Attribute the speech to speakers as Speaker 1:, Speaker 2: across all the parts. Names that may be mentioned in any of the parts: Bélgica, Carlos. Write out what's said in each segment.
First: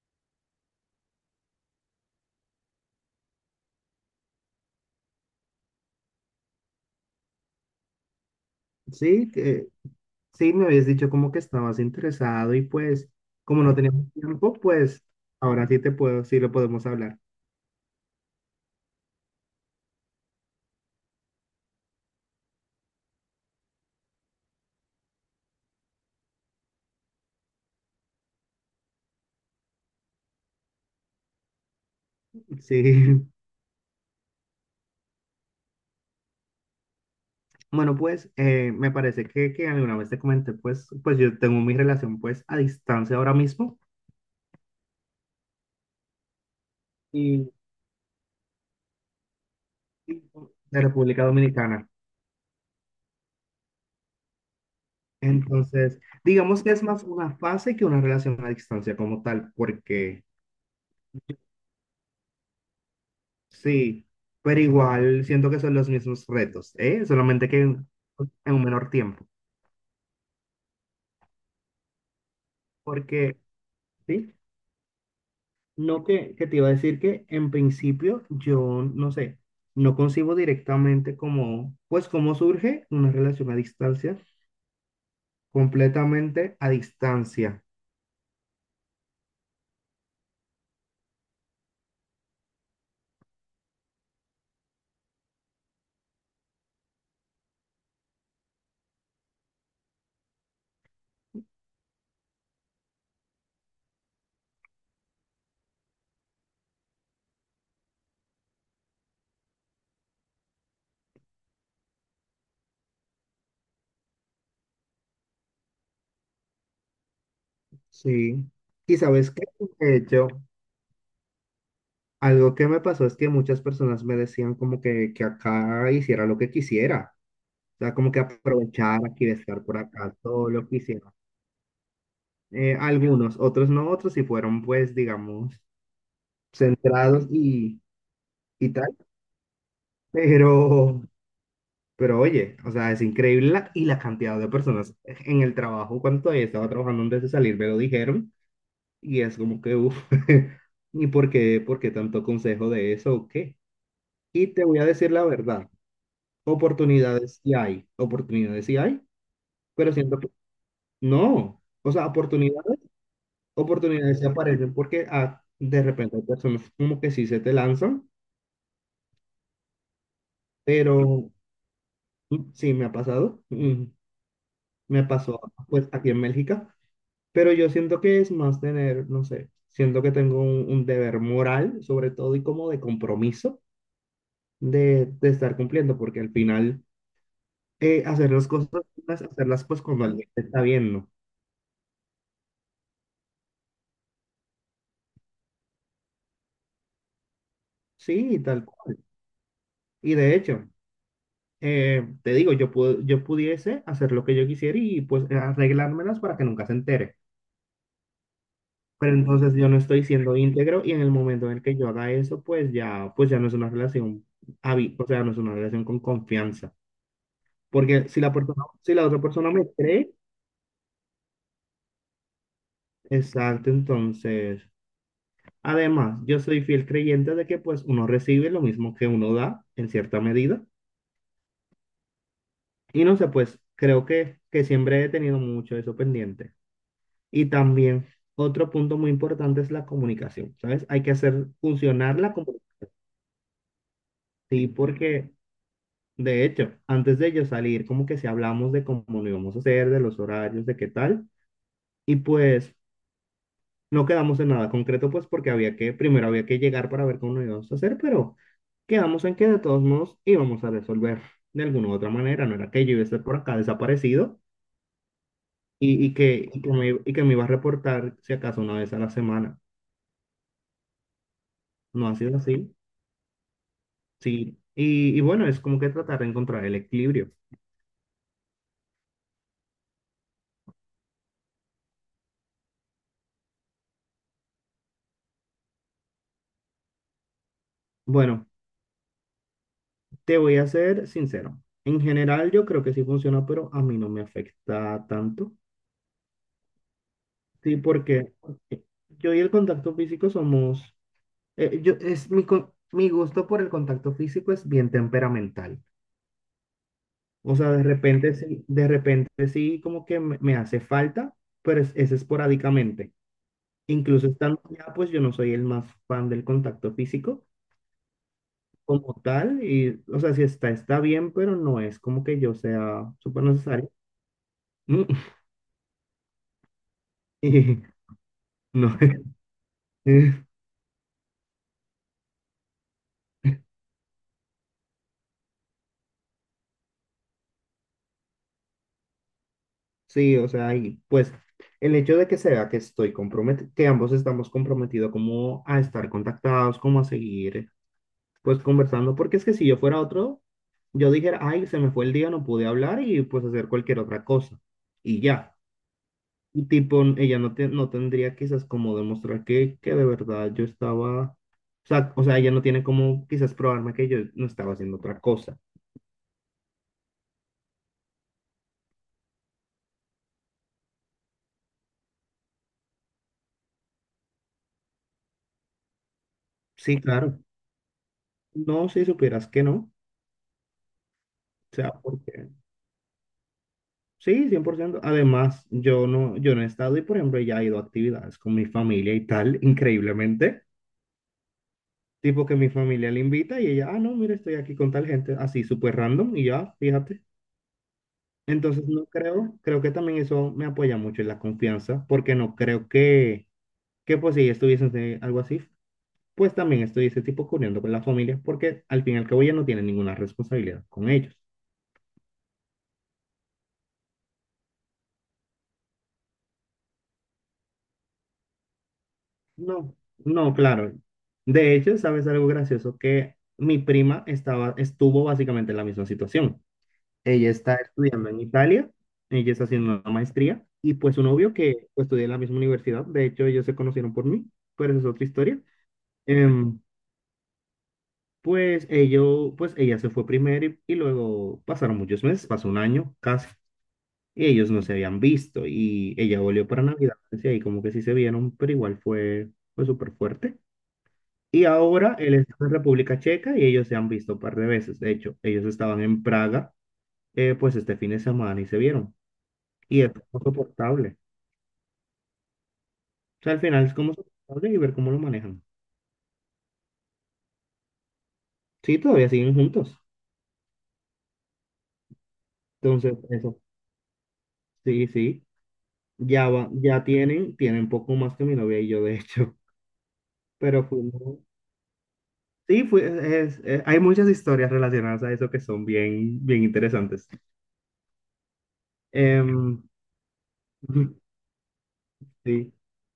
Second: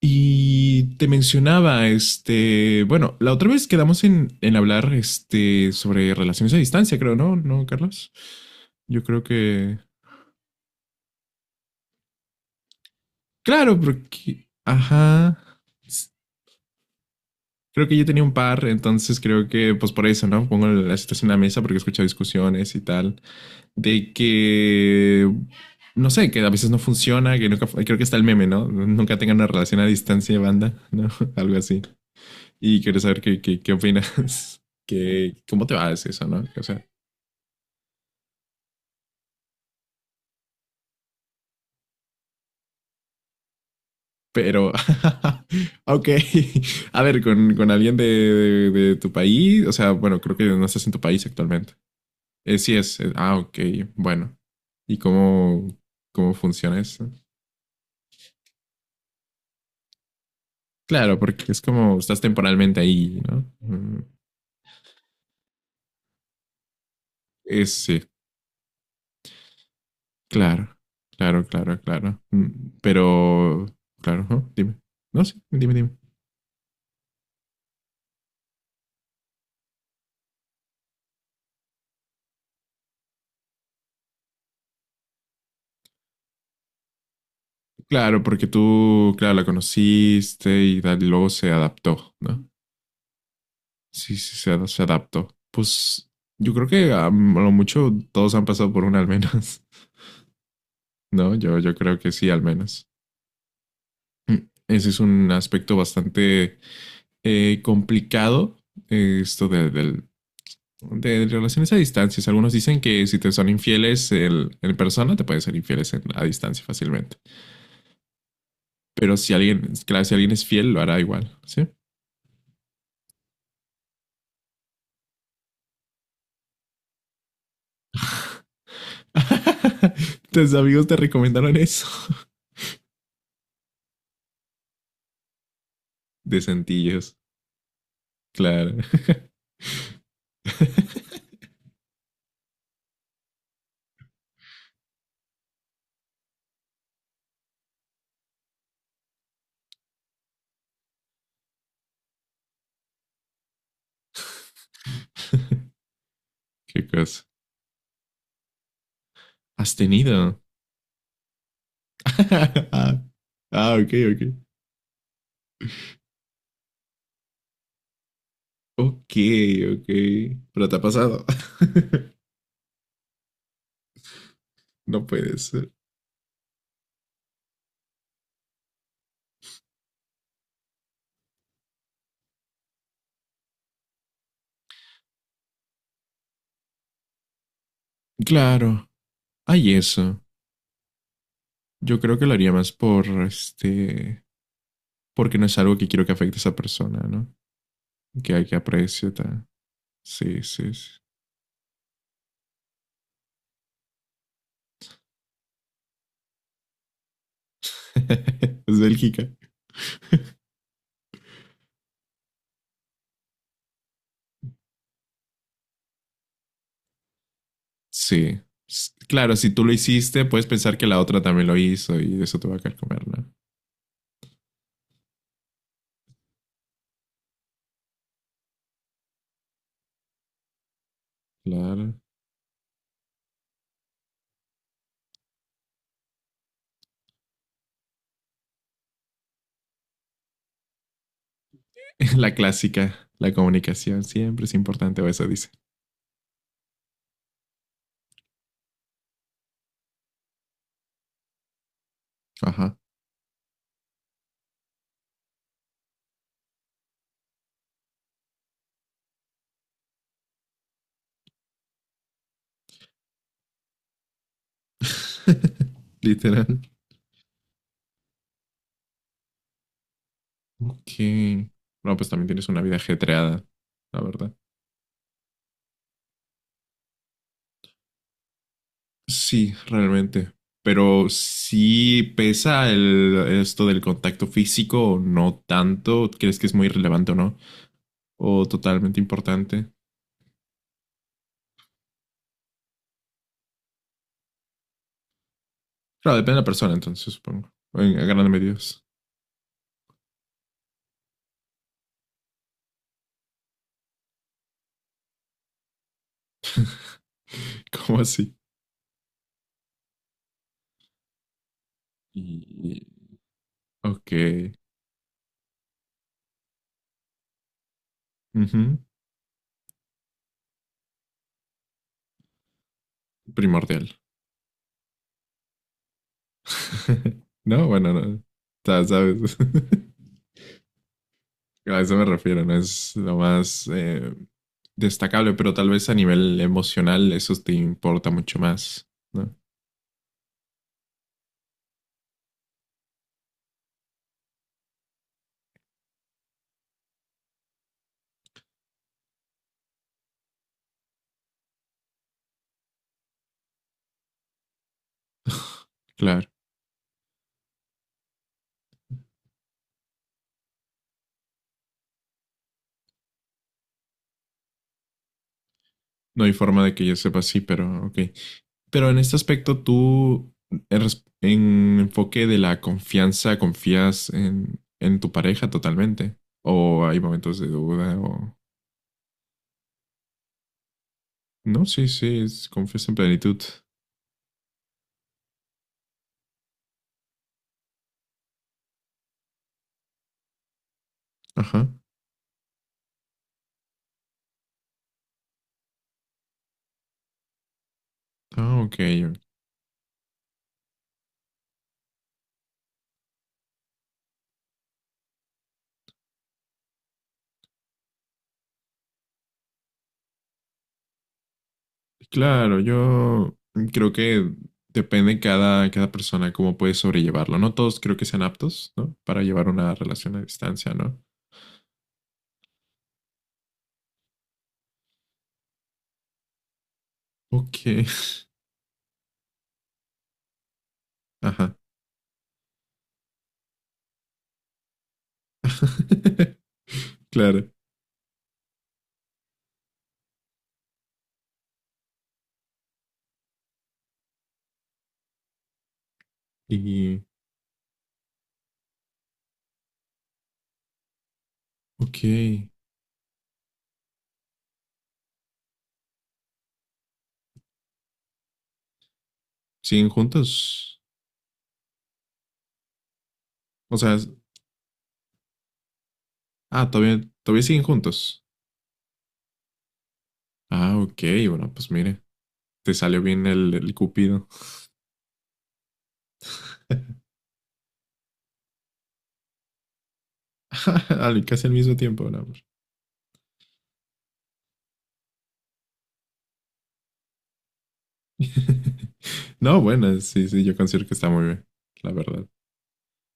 Speaker 1: Y te mencionaba, bueno, la otra vez quedamos en hablar, sobre relaciones a distancia, creo, ¿no? ¿No, Carlos? Yo creo
Speaker 2: Sí, que,
Speaker 1: que,
Speaker 2: sí, me habías dicho como que estabas interesado y pues como no
Speaker 1: claro,
Speaker 2: teníamos
Speaker 1: porque,
Speaker 2: tiempo, pues
Speaker 1: ajá,
Speaker 2: ahora sí te
Speaker 1: s-
Speaker 2: puedo, sí lo podemos hablar.
Speaker 1: creo que yo tenía un par, entonces creo que, pues por eso, ¿no? Pongo la situación en la mesa porque he escuchado discusiones y tal, de que, no sé, que a veces no funciona, que nunca, creo que está el meme, ¿no? Nunca tengan una relación a distancia, banda, ¿no? Algo así. Y
Speaker 2: Sí,
Speaker 1: quiero saber qué opinas. ¿Cómo te va eso, no? O sea,
Speaker 2: bueno, pues me parece que alguna vez te comenté, pues yo tengo mi relación pues a distancia ahora mismo
Speaker 1: pero, ok. A ver,
Speaker 2: y,
Speaker 1: con alguien de tu país, o sea, bueno,
Speaker 2: y
Speaker 1: creo que no
Speaker 2: de
Speaker 1: estás en tu país
Speaker 2: República
Speaker 1: actualmente.
Speaker 2: Dominicana.
Speaker 1: Sí es, ah, ok, bueno. ¿Y cómo,
Speaker 2: Entonces,
Speaker 1: cómo
Speaker 2: digamos que
Speaker 1: funciona
Speaker 2: es más
Speaker 1: eso?
Speaker 2: una fase que una relación a distancia como tal, porque
Speaker 1: Claro, porque es como estás temporalmente ahí, ¿no? Mm,
Speaker 2: sí, pero igual siento que son los mismos retos, ¿eh? Solamente que
Speaker 1: es,
Speaker 2: en
Speaker 1: sí,
Speaker 2: en un menor tiempo.
Speaker 1: claro, claro. Mm,
Speaker 2: Porque,
Speaker 1: pero, claro,
Speaker 2: sí,
Speaker 1: ¿no? Dime. No, sí, dime.
Speaker 2: no, que te iba a decir que en principio yo, no sé, no concibo directamente como, pues cómo surge una relación a distancia, completamente a distancia.
Speaker 1: Claro, porque tú, claro, la conociste y luego se adaptó, ¿no? Sí, sí, se adaptó. Pues yo creo que a lo mucho todos han pasado por una al menos, ¿no? Yo creo que sí, al menos. Mm, ese es un aspecto bastante complicado, esto de relaciones a distancias. Algunos dicen que si te son infieles en persona, te pueden ser infieles a distancia fácilmente.
Speaker 2: Sí. Y
Speaker 1: Pero
Speaker 2: sabes
Speaker 1: si
Speaker 2: qué,
Speaker 1: alguien,
Speaker 2: de
Speaker 1: claro, si
Speaker 2: hecho,
Speaker 1: alguien es fiel, lo hará igual, ¿sí?
Speaker 2: algo que me pasó es que muchas personas me decían como que acá hiciera lo que quisiera, o sea, como que aprovechar aquí de estar por acá, todo
Speaker 1: Tus
Speaker 2: lo que
Speaker 1: amigos te
Speaker 2: hiciera.
Speaker 1: recomendaron eso.
Speaker 2: Algunos, otros no, otros sí fueron, pues, digamos,
Speaker 1: De sentillos,
Speaker 2: centrados y
Speaker 1: claro.
Speaker 2: tal. Pero, pero oye, o sea, es increíble la cantidad de personas en el trabajo, cuando todavía estaba trabajando antes de salir, me lo dijeron y es como que, uff, ¿y por qué tanto consejo de eso o qué? Y te voy a decir la verdad,
Speaker 1: ¿Qué cosa?
Speaker 2: oportunidades sí hay,
Speaker 1: ¿Has
Speaker 2: pero siento que
Speaker 1: tenido?
Speaker 2: no, o sea, oportunidades,
Speaker 1: ah, ok,
Speaker 2: oportunidades
Speaker 1: ok.
Speaker 2: se aparecen porque ah, de repente hay personas como que sí se te lanzan,
Speaker 1: Ok, ok. Pero te ha pasado.
Speaker 2: pero sí me ha pasado, me
Speaker 1: no puede
Speaker 2: pasó
Speaker 1: ser.
Speaker 2: pues aquí en Bélgica. Pero yo siento que es más tener, no sé, siento que tengo un deber moral, sobre todo, y como de compromiso de estar cumpliendo, porque al final hacer las cosas,
Speaker 1: Claro,
Speaker 2: hacerlas
Speaker 1: hay
Speaker 2: pues cuando
Speaker 1: eso.
Speaker 2: alguien te está viendo.
Speaker 1: Yo creo que lo haría más por este. Porque no es algo que quiero que afecte a esa persona, ¿no? Que
Speaker 2: Sí,
Speaker 1: hay que
Speaker 2: tal cual.
Speaker 1: apreciar.
Speaker 2: Y de
Speaker 1: Sí,
Speaker 2: hecho,
Speaker 1: sí, sí.
Speaker 2: te digo, yo pudiese hacer lo que yo quisiera y pues arreglármelas para que nunca se entere.
Speaker 1: es
Speaker 2: Pero
Speaker 1: Bélgica.
Speaker 2: entonces yo no estoy siendo íntegro y en el momento en el que yo haga eso, pues ya no es una relación, o sea, no es una relación con confianza. Porque si la
Speaker 1: Sí.
Speaker 2: persona, si la otra
Speaker 1: Claro, si
Speaker 2: persona
Speaker 1: tú
Speaker 2: me
Speaker 1: lo
Speaker 2: cree,
Speaker 1: hiciste, puedes pensar que la otra también lo hizo y eso te va a carcomer, ¿no?
Speaker 2: exacto, entonces. Además, yo soy fiel creyente de que pues uno recibe lo mismo que uno da en cierta medida.
Speaker 1: Claro.
Speaker 2: Y no sé, pues creo que siempre he tenido mucho eso pendiente. Y también otro punto muy importante es la comunicación, ¿sabes? Hay que hacer funcionar la
Speaker 1: La
Speaker 2: comunicación.
Speaker 1: clásica, la comunicación siempre es
Speaker 2: Sí,
Speaker 1: importante, o eso
Speaker 2: porque
Speaker 1: dice.
Speaker 2: de hecho, antes de yo salir, como que si hablamos de cómo lo íbamos a hacer, de los horarios, de qué tal. Y pues
Speaker 1: Ajá.
Speaker 2: no quedamos en nada concreto, pues porque primero había que llegar para ver cómo lo íbamos a hacer, pero quedamos en que de todos modos íbamos a resolver de alguna u otra manera. No era que yo iba a estar por acá desaparecido
Speaker 1: Literal.
Speaker 2: y que me iba a reportar si acaso una vez a la semana.
Speaker 1: Ok. No, pues
Speaker 2: No ha
Speaker 1: también
Speaker 2: sido
Speaker 1: tienes una
Speaker 2: así,
Speaker 1: vida ajetreada, la verdad.
Speaker 2: sí. Y bueno, es como que tratar de encontrar el equilibrio.
Speaker 1: Sí, realmente. Pero sí pesa el, esto del contacto físico o no tanto. ¿Crees que es muy relevante o no? O
Speaker 2: Bueno,
Speaker 1: totalmente importante.
Speaker 2: te voy a ser sincero. En general yo creo que sí funciona, pero a mí no me afecta tanto.
Speaker 1: Claro, depende de la persona, entonces, supongo.
Speaker 2: Sí,
Speaker 1: En grandes
Speaker 2: porque
Speaker 1: medidas.
Speaker 2: yo y el contacto físico somos. Es mi, mi gusto por el contacto físico es bien temperamental. O sea,
Speaker 1: ¿Cómo así?
Speaker 2: de repente sí como que me hace falta, pero es
Speaker 1: Y
Speaker 2: esporádicamente.
Speaker 1: ok.
Speaker 2: Incluso estando allá, pues yo no soy el más fan del contacto físico
Speaker 1: Ujú.
Speaker 2: como tal. Y, o sea, si está, está bien, pero no es como que yo sea súper
Speaker 1: Primordial.
Speaker 2: necesario.
Speaker 1: No,
Speaker 2: Y
Speaker 1: bueno, no.
Speaker 2: no.
Speaker 1: Sabes. A eso me refiero, no es lo más destacable, pero tal vez a nivel emocional eso te importa mucho más, ¿no?
Speaker 2: Sí, o sea, y pues el hecho de que se vea que estoy comprometido, que ambos estamos comprometidos como a estar contactados, como a seguir pues conversando, porque es que si yo fuera otro, yo dijera, ay, se me fue el día, no pude hablar y pues hacer cualquier otra cosa. Y ya.
Speaker 1: Claro.
Speaker 2: Y tipo, ella no, no tendría quizás como demostrar que de verdad yo estaba, o sea, ella no tiene como quizás probarme que yo no estaba haciendo otra cosa.
Speaker 1: No hay forma de que yo sepa, sí, pero ok. Pero en este aspecto, tú, en enfoque de la confianza, confías en tu pareja totalmente. O hay
Speaker 2: Sí,
Speaker 1: momentos
Speaker 2: claro.
Speaker 1: de duda, o.
Speaker 2: No, si supieras que no.
Speaker 1: No,
Speaker 2: O
Speaker 1: sí,
Speaker 2: sea,
Speaker 1: sí,
Speaker 2: porque
Speaker 1: confías en plenitud.
Speaker 2: sí, 100%. Además, yo no he estado y, por ejemplo, ella ha ido a actividades con mi familia y tal, increíblemente.
Speaker 1: Ajá.
Speaker 2: Tipo que mi familia le invita y ella, ah, no, mira, estoy aquí con tal gente, así súper random y ya, fíjate.
Speaker 1: Ah, ok.
Speaker 2: Entonces no creo, creo que también eso me apoya mucho en la confianza, porque no creo que pues si ella estuviese en algo así, pues también estuviese tipo corriendo con la familia, porque al fin y al cabo ella no tiene ninguna responsabilidad con ellos.
Speaker 1: Claro, yo creo que depende cada persona cómo puede sobrellevarlo. No todos creo que sean aptos, ¿no? Para llevar una
Speaker 2: No,
Speaker 1: relación a
Speaker 2: no,
Speaker 1: distancia,
Speaker 2: claro.
Speaker 1: ¿no?
Speaker 2: De hecho, ¿sabes algo gracioso? Que mi prima estaba, estuvo básicamente en la misma situación. Ella
Speaker 1: Ok.
Speaker 2: está estudiando en Italia, ella está haciendo una maestría y pues su novio
Speaker 1: Ajá.
Speaker 2: que pues, estudia en la misma universidad, de hecho ellos se conocieron por mí, pero esa es otra historia. Em,
Speaker 1: Claro.
Speaker 2: pues, pues ella se fue primero y luego pasaron muchos meses, pasó un año casi, y ellos no se habían visto y ella volvió para
Speaker 1: Y,
Speaker 2: Navidad, y ahí como que sí se vieron, pero igual fue súper fuerte. Y ahora él
Speaker 1: ok,
Speaker 2: está en República Checa y ellos se han visto un par de veces, de hecho ellos estaban en Praga pues este fin de semana y se vieron.
Speaker 1: ¿siguen
Speaker 2: Y es como
Speaker 1: juntos?
Speaker 2: soportable. O sea, al
Speaker 1: O
Speaker 2: final
Speaker 1: sea,
Speaker 2: es como soportable y ver cómo lo manejan.
Speaker 1: ah, todavía siguen juntos.
Speaker 2: Sí, todavía siguen juntos.
Speaker 1: Ah, ok, bueno, pues mire, te salió
Speaker 2: Entonces,
Speaker 1: bien
Speaker 2: eso,
Speaker 1: el cupido.
Speaker 2: sí, sí. Ya va, ya tienen, tienen poco más que mi novia y yo, de hecho. Pero fuimos-
Speaker 1: Casi al mismo tiempo, no, hombre.
Speaker 2: sí, hay muchas historias relacionadas a eso que son bien, bien interesantes.
Speaker 1: No,
Speaker 2: Em,
Speaker 1: bueno, sí, sí, yo considero que está muy bien, la verdad.
Speaker 2: Sí.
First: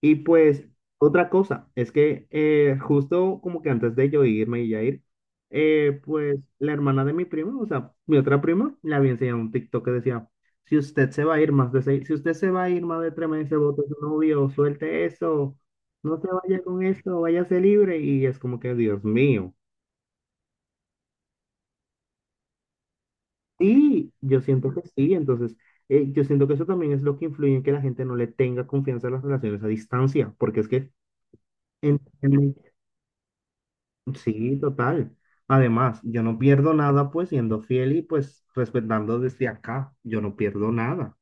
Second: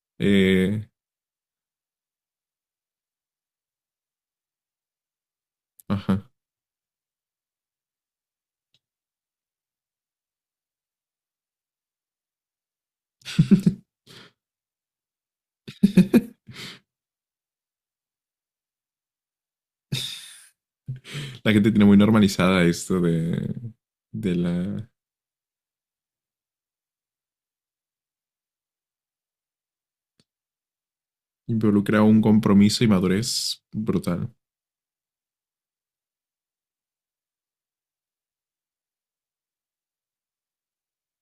Speaker 2: Y pues
Speaker 1: Eh,
Speaker 2: otra cosa es que justo como que antes de yo irme y ya ir,
Speaker 1: ajá.
Speaker 2: pues la hermana de mi primo, o sea, mi otra prima, le había enseñado un TikTok que decía, si usted se va a ir más de seis, si usted se va a ir más de 3 meses, vote su novio, suelte eso, no se vaya con eso, váyase libre. Y es como que, Dios mío.
Speaker 1: La gente tiene muy normalizada esto
Speaker 2: Sí,
Speaker 1: de
Speaker 2: yo siento que
Speaker 1: la...
Speaker 2: sí, entonces yo siento que eso también es lo que influye en que la gente no le tenga confianza a las relaciones a distancia, porque es que... En-
Speaker 1: Involucra un compromiso y madurez brutal.
Speaker 2: Sí, total. Además, yo no pierdo nada pues siendo fiel y pues respetando desde acá, yo no pierdo nada.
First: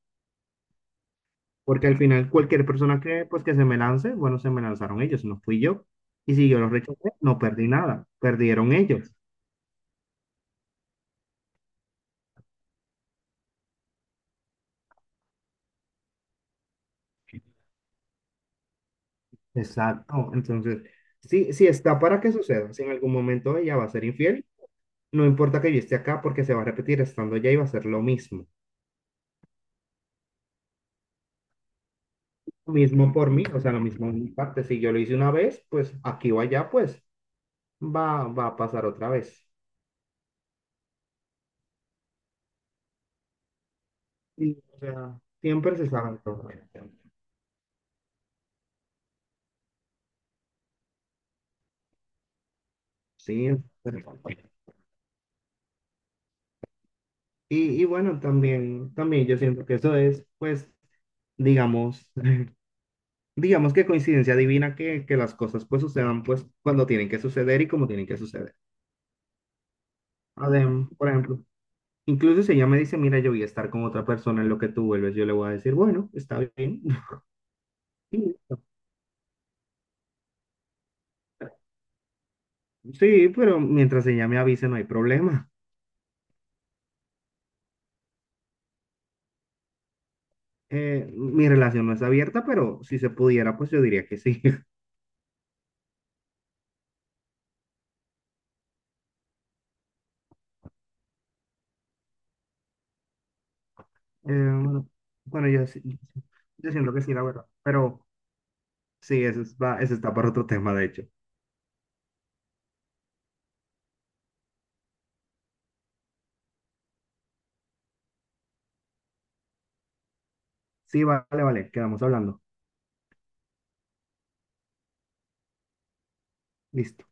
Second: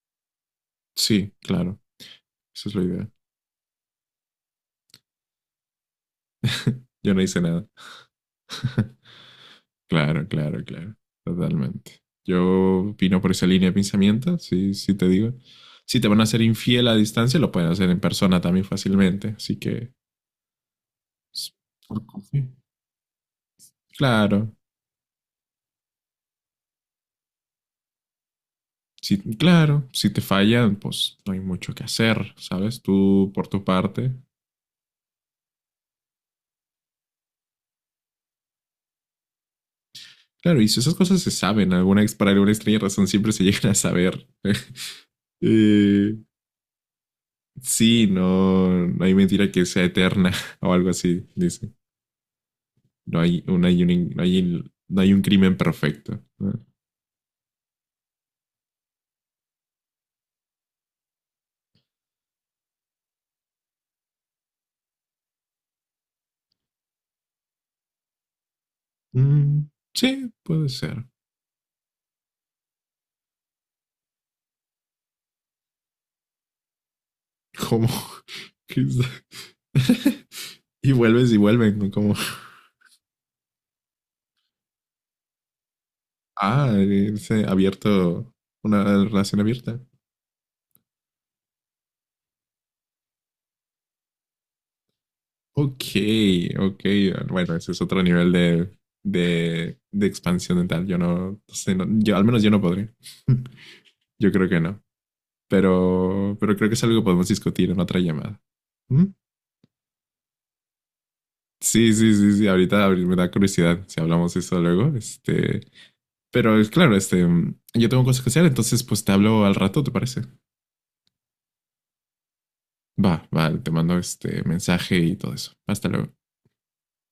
Speaker 1: Sí, claro,
Speaker 2: Porque al final cualquier
Speaker 1: esa es la
Speaker 2: persona
Speaker 1: idea.
Speaker 2: que pues que se me lance, bueno, se me lanzaron ellos, no fui yo. Y si yo los rechacé,
Speaker 1: Yo no
Speaker 2: no
Speaker 1: hice nada.
Speaker 2: perdí nada, perdieron ellos.
Speaker 1: Claro, claro, claro, totalmente. Yo opino por esa línea de pensamiento, sí, sí te digo. Si te van a hacer infiel a distancia, lo pueden hacer en persona también fácilmente, así que
Speaker 2: Exacto. Entonces,
Speaker 1: s-
Speaker 2: sí, sí está
Speaker 1: por
Speaker 2: para que
Speaker 1: confiar.
Speaker 2: suceda. Si en algún momento ella va a ser infiel,
Speaker 1: Claro,
Speaker 2: no importa que yo esté acá porque se va a repetir estando allá y va a ser lo mismo.
Speaker 1: sí, claro, si te fallan, pues no hay mucho que hacer,
Speaker 2: Lo
Speaker 1: ¿sabes?
Speaker 2: mismo por
Speaker 1: Tú
Speaker 2: mí,
Speaker 1: por
Speaker 2: o
Speaker 1: tu
Speaker 2: sea, lo mismo
Speaker 1: parte.
Speaker 2: en mi parte. Si yo lo hice una vez, pues aquí o allá, pues va a pasar otra vez.
Speaker 1: Claro, y si esas cosas se saben, alguna para alguna extraña razón siempre se llegan a saber.
Speaker 2: Y, o sea, siempre se
Speaker 1: Eh,
Speaker 2: sabe todo.
Speaker 1: sí, no, no hay mentira que sea eterna o algo así, dice. No hay,
Speaker 2: Sí,
Speaker 1: un, hay
Speaker 2: pero.
Speaker 1: un, no hay, no hay un crimen perfecto. ¿No?
Speaker 2: Y bueno, también yo siento que eso es, pues, digamos, digamos que coincidencia divina que las cosas pues sucedan pues cuando tienen que suceder y como tienen que suceder.
Speaker 1: Mm, sí, puede ser.
Speaker 2: Por ejemplo, incluso si ella me dice, mira, yo voy a estar con otra persona en lo que tú vuelves, yo le voy a decir, bueno, está bien.
Speaker 1: Como.
Speaker 2: Y listo.
Speaker 1: y vuelves y vuelven. ¿No? Como.
Speaker 2: Sí, pero mientras ella me avise no hay problema.
Speaker 1: Ah, es abierto. Una relación abierta.
Speaker 2: Mi relación no es abierta, pero si se pudiera, pues yo diría que sí.
Speaker 1: Ok, ok. Bueno, ese es otro nivel de, de expansión mental. Yo no, no sé, no, yo, al menos yo no podría
Speaker 2: Eh,
Speaker 1: yo creo que no.
Speaker 2: bueno, bueno,
Speaker 1: Pero creo
Speaker 2: yo
Speaker 1: que es
Speaker 2: siento
Speaker 1: algo
Speaker 2: que
Speaker 1: que
Speaker 2: sí, la
Speaker 1: podemos
Speaker 2: verdad.
Speaker 1: discutir en otra
Speaker 2: Pero
Speaker 1: llamada. ¿Mm?
Speaker 2: sí, eso, eso está para otro tema, de hecho.
Speaker 1: Sí. Ahorita me da curiosidad si hablamos de eso luego. Pero es claro, yo tengo cosas que hacer, entonces pues te hablo al rato, ¿te parece?
Speaker 2: Sí, vale, vale, quedamos hablando.
Speaker 1: Va, te mando este mensaje y todo eso. Hasta luego.
Speaker 2: Listo.